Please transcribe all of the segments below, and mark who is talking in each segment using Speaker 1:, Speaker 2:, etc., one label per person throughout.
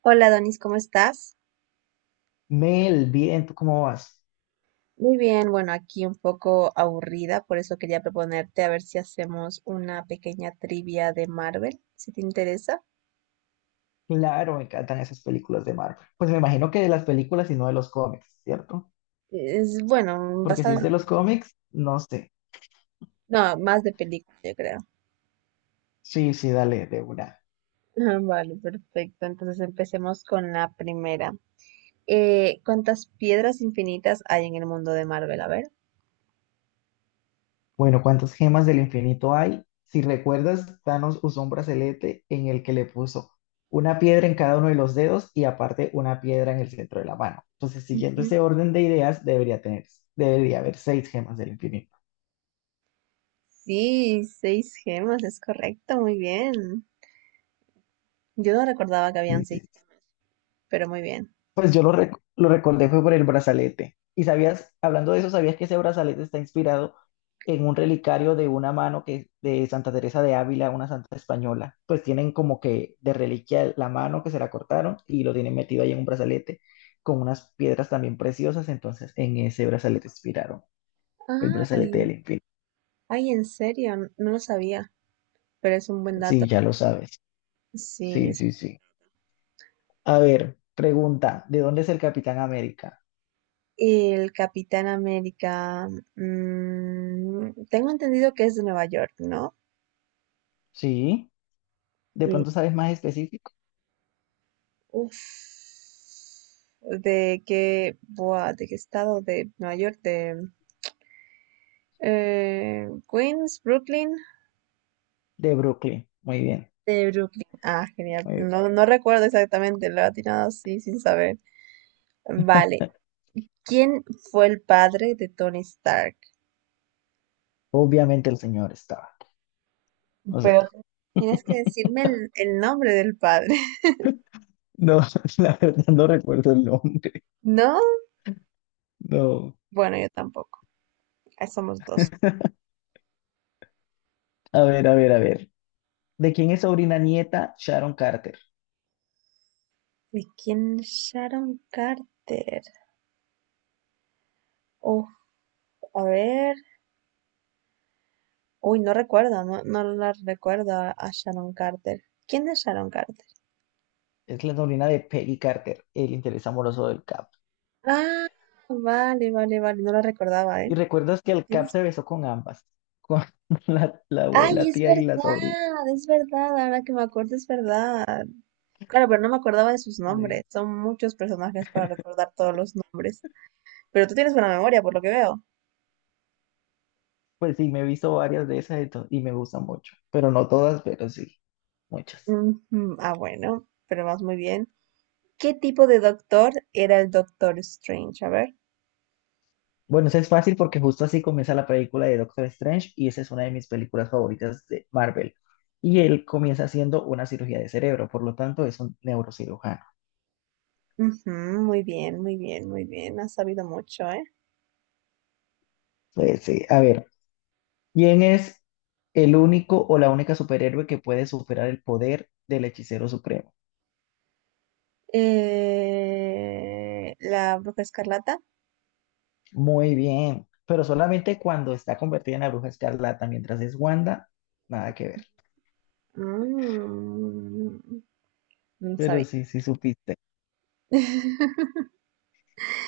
Speaker 1: Hola Donis, ¿cómo estás?
Speaker 2: Mel, bien, ¿tú cómo vas?
Speaker 1: Muy bien, bueno, aquí un poco aburrida, por eso quería proponerte a ver si hacemos una pequeña trivia de Marvel, si te interesa.
Speaker 2: Claro, me encantan esas películas de Marvel. Pues me imagino que de las películas y no de los cómics, ¿cierto?
Speaker 1: Es bueno,
Speaker 2: Porque si
Speaker 1: basado
Speaker 2: es
Speaker 1: en...
Speaker 2: de los cómics, no sé.
Speaker 1: No, más de película, yo creo.
Speaker 2: Sí, sí, dale, de una.
Speaker 1: Vale, perfecto. Entonces empecemos con la primera. ¿Cuántas piedras infinitas hay en el mundo de Marvel? A ver.
Speaker 2: Bueno, ¿cuántas gemas del infinito hay? Si recuerdas, Thanos usó un brazalete en el que le puso una piedra en cada uno de los dedos y aparte una piedra en el centro de la mano. Entonces, siguiendo
Speaker 1: Ujú.
Speaker 2: ese orden de ideas, debería tener, debería haber seis gemas del infinito.
Speaker 1: Sí, seis gemas, es correcto, muy bien. Yo no recordaba que habían
Speaker 2: Sí,
Speaker 1: seis,
Speaker 2: sí,
Speaker 1: pero muy bien.
Speaker 2: pues yo lo recordé fue por el brazalete. Y sabías, hablando de eso, sabías que ese brazalete está inspirado en un relicario de una mano que de Santa Teresa de Ávila, una santa española. Pues tienen como que de reliquia la mano que se la cortaron y lo tienen metido ahí en un brazalete con unas piedras también preciosas. Entonces, en ese brazalete inspiraron el brazalete
Speaker 1: Ay,
Speaker 2: del infinito.
Speaker 1: Ay, en serio, no lo sabía, pero es un buen dato.
Speaker 2: Sí, ya lo sabes.
Speaker 1: Sí,
Speaker 2: Sí,
Speaker 1: es-
Speaker 2: sí, sí. A ver, pregunta, ¿de dónde es el Capitán América?
Speaker 1: el Capitán América. Mm, tengo entendido que es de Nueva York, ¿no?
Speaker 2: Sí, de
Speaker 1: Y,
Speaker 2: pronto sabes más específico.
Speaker 1: uff, ¿de qué, de qué estado de Nueva York, de Queens, Brooklyn,
Speaker 2: De Brooklyn. Muy bien.
Speaker 1: de Brooklyn. Ah, genial.
Speaker 2: Muy bien.
Speaker 1: No, no recuerdo exactamente, lo he atinado así sin saber. Vale. ¿Quién fue el padre de Tony Stark?
Speaker 2: Obviamente el señor estaba. O sea,
Speaker 1: Pero tienes que decirme el nombre del padre.
Speaker 2: no, la verdad no recuerdo el nombre.
Speaker 1: ¿No?
Speaker 2: No.
Speaker 1: Bueno, yo tampoco. Ahí somos dos.
Speaker 2: A ver, a ver, a ver. ¿De quién es sobrina nieta Sharon Carter?
Speaker 1: ¿De quién es Sharon Carter? Uf, a ver. Uy, no recuerdo, no, no la recuerdo a Sharon Carter. ¿Quién es Sharon Carter?
Speaker 2: Es la sobrina de Peggy Carter, el interés amoroso del Cap.
Speaker 1: Ah, vale, vale, vale. No la recordaba,
Speaker 2: Y
Speaker 1: ¿eh?
Speaker 2: recuerdas que el Cap
Speaker 1: Tienes-
Speaker 2: se besó con ambas, con la
Speaker 1: Ay,
Speaker 2: abuela,
Speaker 1: es
Speaker 2: tía y la sobrina.
Speaker 1: verdad, es verdad. Ahora que me acuerdo, es verdad. Claro, pero no me acordaba de sus nombres.
Speaker 2: Sí.
Speaker 1: Son muchos personajes para recordar todos los nombres. Pero tú tienes buena memoria, por lo que veo.
Speaker 2: Pues sí, me he visto varias de esas y me gustan mucho. Pero no todas, pero sí, muchas.
Speaker 1: Ujú, ah, bueno, pero vas muy bien. ¿Qué tipo de doctor era el Doctor Strange? A ver.
Speaker 2: Bueno, eso es fácil porque justo así comienza la película de Doctor Strange y esa es una de mis películas favoritas de Marvel. Y él comienza haciendo una cirugía de cerebro, por lo tanto es un neurocirujano.
Speaker 1: Ujú, muy bien, muy bien, muy bien. Has sabido mucho, ¿eh?
Speaker 2: Pues, sí, a ver, ¿quién es el único o la única superhéroe que puede superar el poder del hechicero supremo?
Speaker 1: La Bruja Escarlata.
Speaker 2: Muy bien, pero solamente cuando está convertida en la bruja escarlata, mientras es Wanda, nada que ver.
Speaker 1: Mm, no
Speaker 2: Pero
Speaker 1: sabía.
Speaker 2: sí, sí supiste.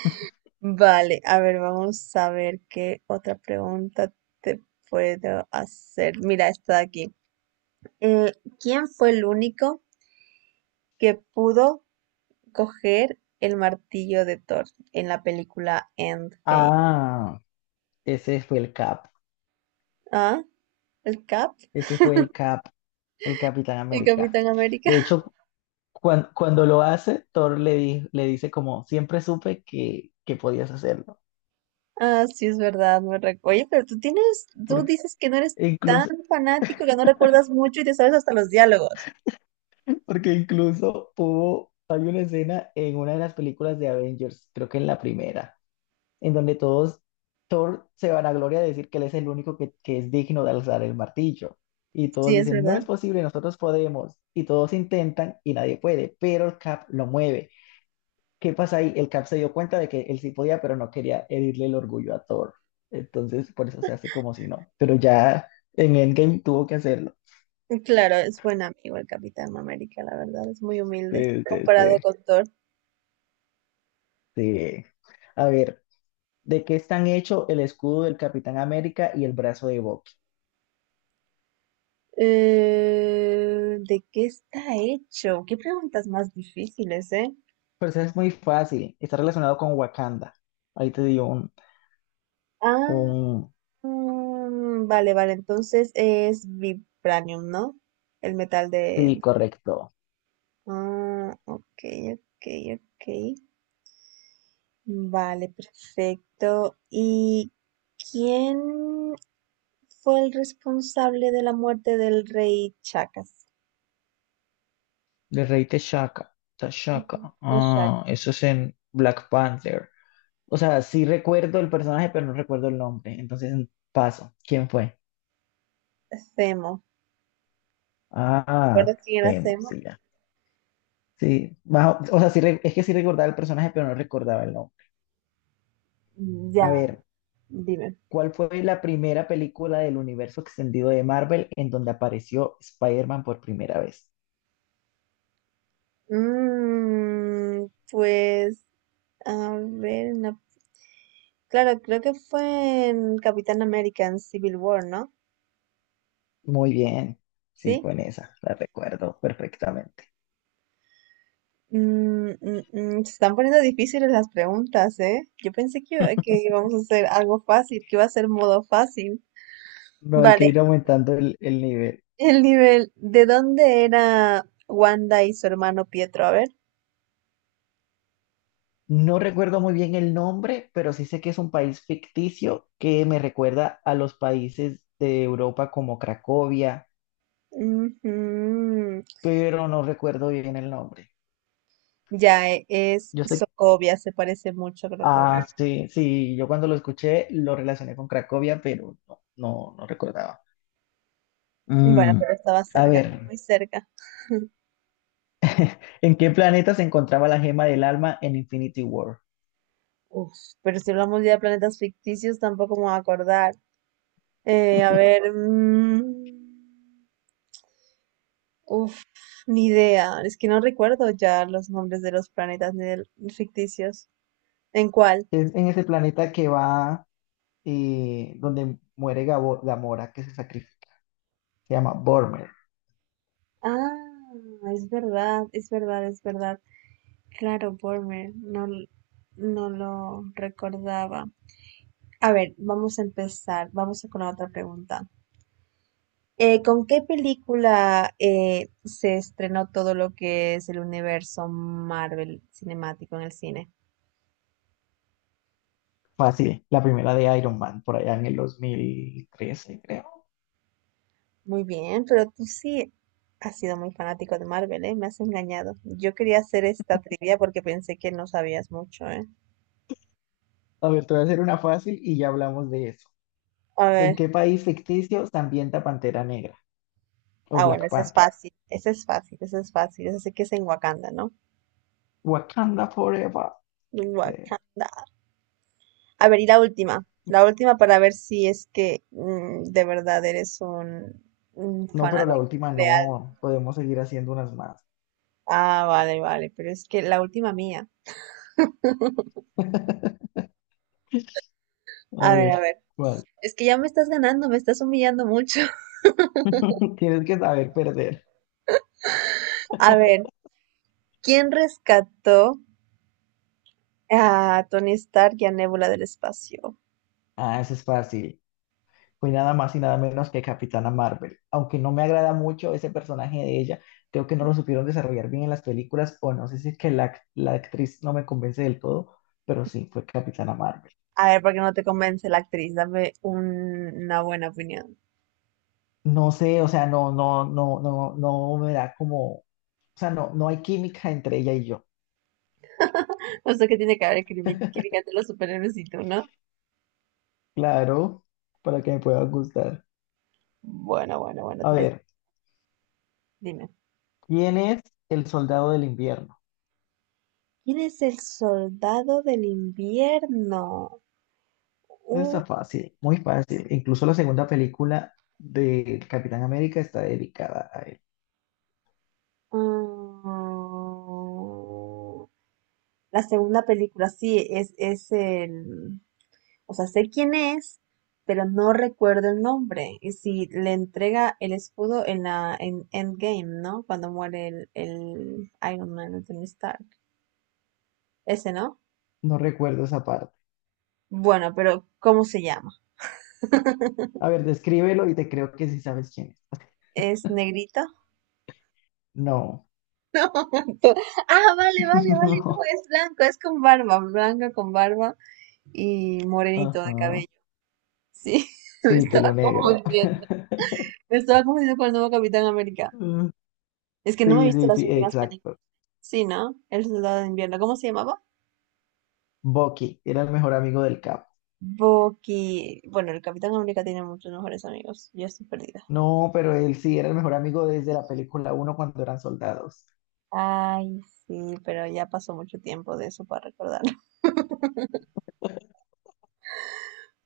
Speaker 1: Vale, a ver, vamos a ver qué otra pregunta te puedo hacer. Mira, está aquí. Eh, ¿Quién fue el único que pudo coger el martillo de Thor en la película Endgame?
Speaker 2: Ah, ese fue el Cap.
Speaker 1: ¿Ah? ¿El Cap?
Speaker 2: Ese fue el Cap, el Capitán
Speaker 1: ¿El
Speaker 2: América.
Speaker 1: Capitán América?
Speaker 2: De hecho, cuando lo hace, Thor le dice como, siempre supe que podías hacerlo.
Speaker 1: Ah, sí, es verdad. Oye, pero tú tienes, tú
Speaker 2: Porque
Speaker 1: dices que no eres tan
Speaker 2: incluso,
Speaker 1: fanático, que no recuerdas mucho y te sabes hasta los diálogos.
Speaker 2: porque incluso, hay una escena en una de las películas de Avengers, creo que en la primera, en donde todos, Thor se vanagloria de decir que él es el único que es digno de alzar el martillo. Y todos
Speaker 1: Sí, es
Speaker 2: dicen, no
Speaker 1: verdad.
Speaker 2: es posible, nosotros podemos. Y todos intentan y nadie puede, pero el Cap lo mueve. ¿Qué pasa ahí? El Cap se dio cuenta de que él sí podía, pero no quería herirle el orgullo a Thor. Entonces, por eso se hace como si no. Pero ya en Endgame tuvo que hacerlo.
Speaker 1: Claro, es buen amigo el Capitán América, la verdad, es muy humilde
Speaker 2: Sí, sí, sí,
Speaker 1: comparado con Thor.
Speaker 2: sí. A ver, ¿de qué están hechos el escudo del Capitán América y el brazo de Bucky?
Speaker 1: ¿De qué está hecho? ¿Qué preguntas más difíciles, eh?
Speaker 2: Pero eso es muy fácil. Está relacionado con Wakanda. Ahí te dio un,
Speaker 1: Ah,
Speaker 2: un.
Speaker 1: mm, vale, vale, entonces es vibranium, ¿no? El metal
Speaker 2: Sí,
Speaker 1: de...
Speaker 2: correcto.
Speaker 1: Ah, ok, ok, ok. Vale, perfecto. ¿Y quién fue el responsable de la muerte del rey Chacas?
Speaker 2: De Rey T'Chaka.
Speaker 1: Ujú,
Speaker 2: T'Chaka.
Speaker 1: de
Speaker 2: Ah, eso es en Black Panther. O sea, sí recuerdo el personaje, pero no recuerdo el nombre. Entonces, paso. ¿Quién fue?
Speaker 1: Zemo.
Speaker 2: Ah,
Speaker 1: ¿Recuerdas quién era
Speaker 2: Temo,
Speaker 1: Zemo?
Speaker 2: sí, ya. Sí, más o sea, sí, es que sí recordaba el personaje, pero no recordaba el nombre.
Speaker 1: Ya,
Speaker 2: A ver,
Speaker 1: dime.
Speaker 2: ¿cuál fue la primera película del universo extendido de Marvel en donde apareció Spider-Man por primera vez?
Speaker 1: Mm, pues, a ver, una claro, creo que fue en Capitán American Civil War, ¿no?
Speaker 2: Muy bien. Sí,
Speaker 1: Sí.
Speaker 2: fue en esa. La recuerdo perfectamente.
Speaker 1: Mm, mm, mm, se están poniendo difíciles las preguntas, ¿eh? Yo pensé que, que íbamos a hacer algo fácil, que iba a ser modo fácil.
Speaker 2: No, hay que
Speaker 1: Vale,
Speaker 2: ir aumentando el nivel.
Speaker 1: el nivel, ¿de dónde era Wanda y su hermano Pietro? A ver.
Speaker 2: No recuerdo muy bien el nombre, pero sí sé que es un país ficticio que me recuerda a los países de Europa como Cracovia,
Speaker 1: Ujú,
Speaker 2: pero no recuerdo bien el nombre.
Speaker 1: Ya es
Speaker 2: Yo sé,
Speaker 1: Sokovia, se parece mucho a
Speaker 2: ah,
Speaker 1: Cracovia.
Speaker 2: sí, sí, yo cuando lo escuché lo relacioné con Cracovia, pero no, no, no recordaba.
Speaker 1: Bueno,
Speaker 2: Mm,
Speaker 1: pero estaba
Speaker 2: A
Speaker 1: cerca,
Speaker 2: ver,
Speaker 1: muy cerca.
Speaker 2: ¿en qué planeta se encontraba la gema del alma en Infinity War?
Speaker 1: Uf, pero si hablamos ya de planetas ficticios, tampoco me voy a acordar. A ver, mm, uf, ni idea. Es que no recuerdo ya los nombres de los planetas ni de los ficticios. ¿En cuál?
Speaker 2: Es en ese planeta que va, donde muere Gamora, que se sacrifica, se llama Bormer.
Speaker 1: Ah, es verdad, es verdad, es verdad. Claro, Bormer, no, no lo recordaba. A ver, vamos a empezar. Vamos con la otra pregunta. ¿Con qué película se estrenó todo lo que es el universo Marvel cinemático en el cine?
Speaker 2: Fácil, la primera de Iron Man, por allá en el 2013 creo.
Speaker 1: Muy bien, pero tú sí has sido muy fanático de Marvel, ¿eh? Me has engañado. Yo quería hacer esta trivia porque pensé que no sabías mucho, ¿eh?
Speaker 2: A ver, te voy a hacer una fácil y ya hablamos de eso.
Speaker 1: A
Speaker 2: ¿En
Speaker 1: ver,
Speaker 2: qué país ficticio se ambienta Pantera Negra o
Speaker 1: ah, bueno,
Speaker 2: Black
Speaker 1: ese es
Speaker 2: Panther?
Speaker 1: fácil, ese es fácil, ese es fácil, ese sí que es en Wakanda, ¿no?
Speaker 2: Wakanda Forever.
Speaker 1: En
Speaker 2: Sí.
Speaker 1: Wakanda. A ver, y la última para ver si es que mm, de verdad eres un
Speaker 2: No, pero la
Speaker 1: fanático
Speaker 2: última
Speaker 1: leal.
Speaker 2: no. Podemos seguir haciendo unas más.
Speaker 1: Ah, vale, vale, pero es que la última mía.
Speaker 2: A
Speaker 1: A
Speaker 2: ver,
Speaker 1: ver,
Speaker 2: ¿cuál?
Speaker 1: es que ya me estás ganando, me estás humillando mucho.
Speaker 2: Tienes que saber perder.
Speaker 1: A ver. ¿Quién rescató a Tony Stark y a Nebula del espacio?
Speaker 2: Ah, eso es fácil. Fue nada más y nada menos que Capitana Marvel. Aunque no me agrada mucho ese personaje de ella, creo que no lo supieron desarrollar bien en las películas, o no sé si es que la actriz no me convence del todo, pero sí, fue Capitana Marvel.
Speaker 1: A ver, ¿por qué no te convence la actriz? Dame una buena opinión.
Speaker 2: No sé, o sea, no, no, no, no, no me da como, o sea, no, no hay química entre ella y yo.
Speaker 1: No sé qué tiene que ver crítica de los superhéroes y tú, ¿no?
Speaker 2: Claro, para que me pueda gustar.
Speaker 1: Bueno, bueno, bueno,
Speaker 2: A
Speaker 1: tienes...
Speaker 2: ver,
Speaker 1: Dime.
Speaker 2: ¿quién es el soldado del invierno?
Speaker 1: ¿Quién es el soldado del invierno?
Speaker 2: Eso
Speaker 1: Uh,
Speaker 2: está fácil, muy fácil. Incluso la segunda película de Capitán América está dedicada a él.
Speaker 1: mm, la segunda película, sí, es el... O sea, sé quién es, pero no recuerdo el nombre. Y si le entrega el escudo en la en Endgame, ¿no? Cuando muere el Iron Man, el Tony Stark. Ese, ¿no?
Speaker 2: No recuerdo esa parte.
Speaker 1: Bueno, pero ¿cómo se llama?
Speaker 2: A ver, descríbelo y te creo que sí sabes quién es.
Speaker 1: ¿Es negrito?
Speaker 2: No,
Speaker 1: Ah, vale, vale, vale. No,
Speaker 2: no.
Speaker 1: es blanco, es con barba, blanco con barba y morenito de
Speaker 2: Ajá.
Speaker 1: cabello. Sí, me
Speaker 2: Sí,
Speaker 1: estaba
Speaker 2: pelo negro.
Speaker 1: confundiendo. Me estaba confundiendo con el nuevo Capitán América.
Speaker 2: Mm.
Speaker 1: Es que no me he
Speaker 2: Sí,
Speaker 1: visto
Speaker 2: sí,
Speaker 1: las
Speaker 2: sí,
Speaker 1: últimas películas.
Speaker 2: exacto.
Speaker 1: Sí, ¿no? El Soldado de Invierno. ¿Cómo se llamaba?
Speaker 2: Bucky era el mejor amigo del Cap.
Speaker 1: Bucky, bueno, el Capitán América tiene muchos mejores amigos. Yo estoy perdida.
Speaker 2: No, pero él sí era el mejor amigo desde la película 1 cuando eran soldados.
Speaker 1: Ay, sí, pero ya pasó mucho tiempo de eso para recordarlo.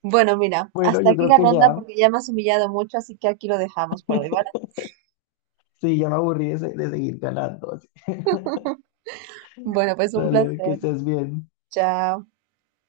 Speaker 1: Bueno, mira,
Speaker 2: Bueno,
Speaker 1: hasta
Speaker 2: yo
Speaker 1: aquí
Speaker 2: creo
Speaker 1: la
Speaker 2: que
Speaker 1: ronda
Speaker 2: ya,
Speaker 1: porque ya me has humillado mucho, así que aquí lo dejamos por hoy, ¿vale?
Speaker 2: sí, ya me aburrí de, de seguir ganando así.
Speaker 1: Bueno, pues un
Speaker 2: Dale, que
Speaker 1: placer.
Speaker 2: estés bien.
Speaker 1: Chao.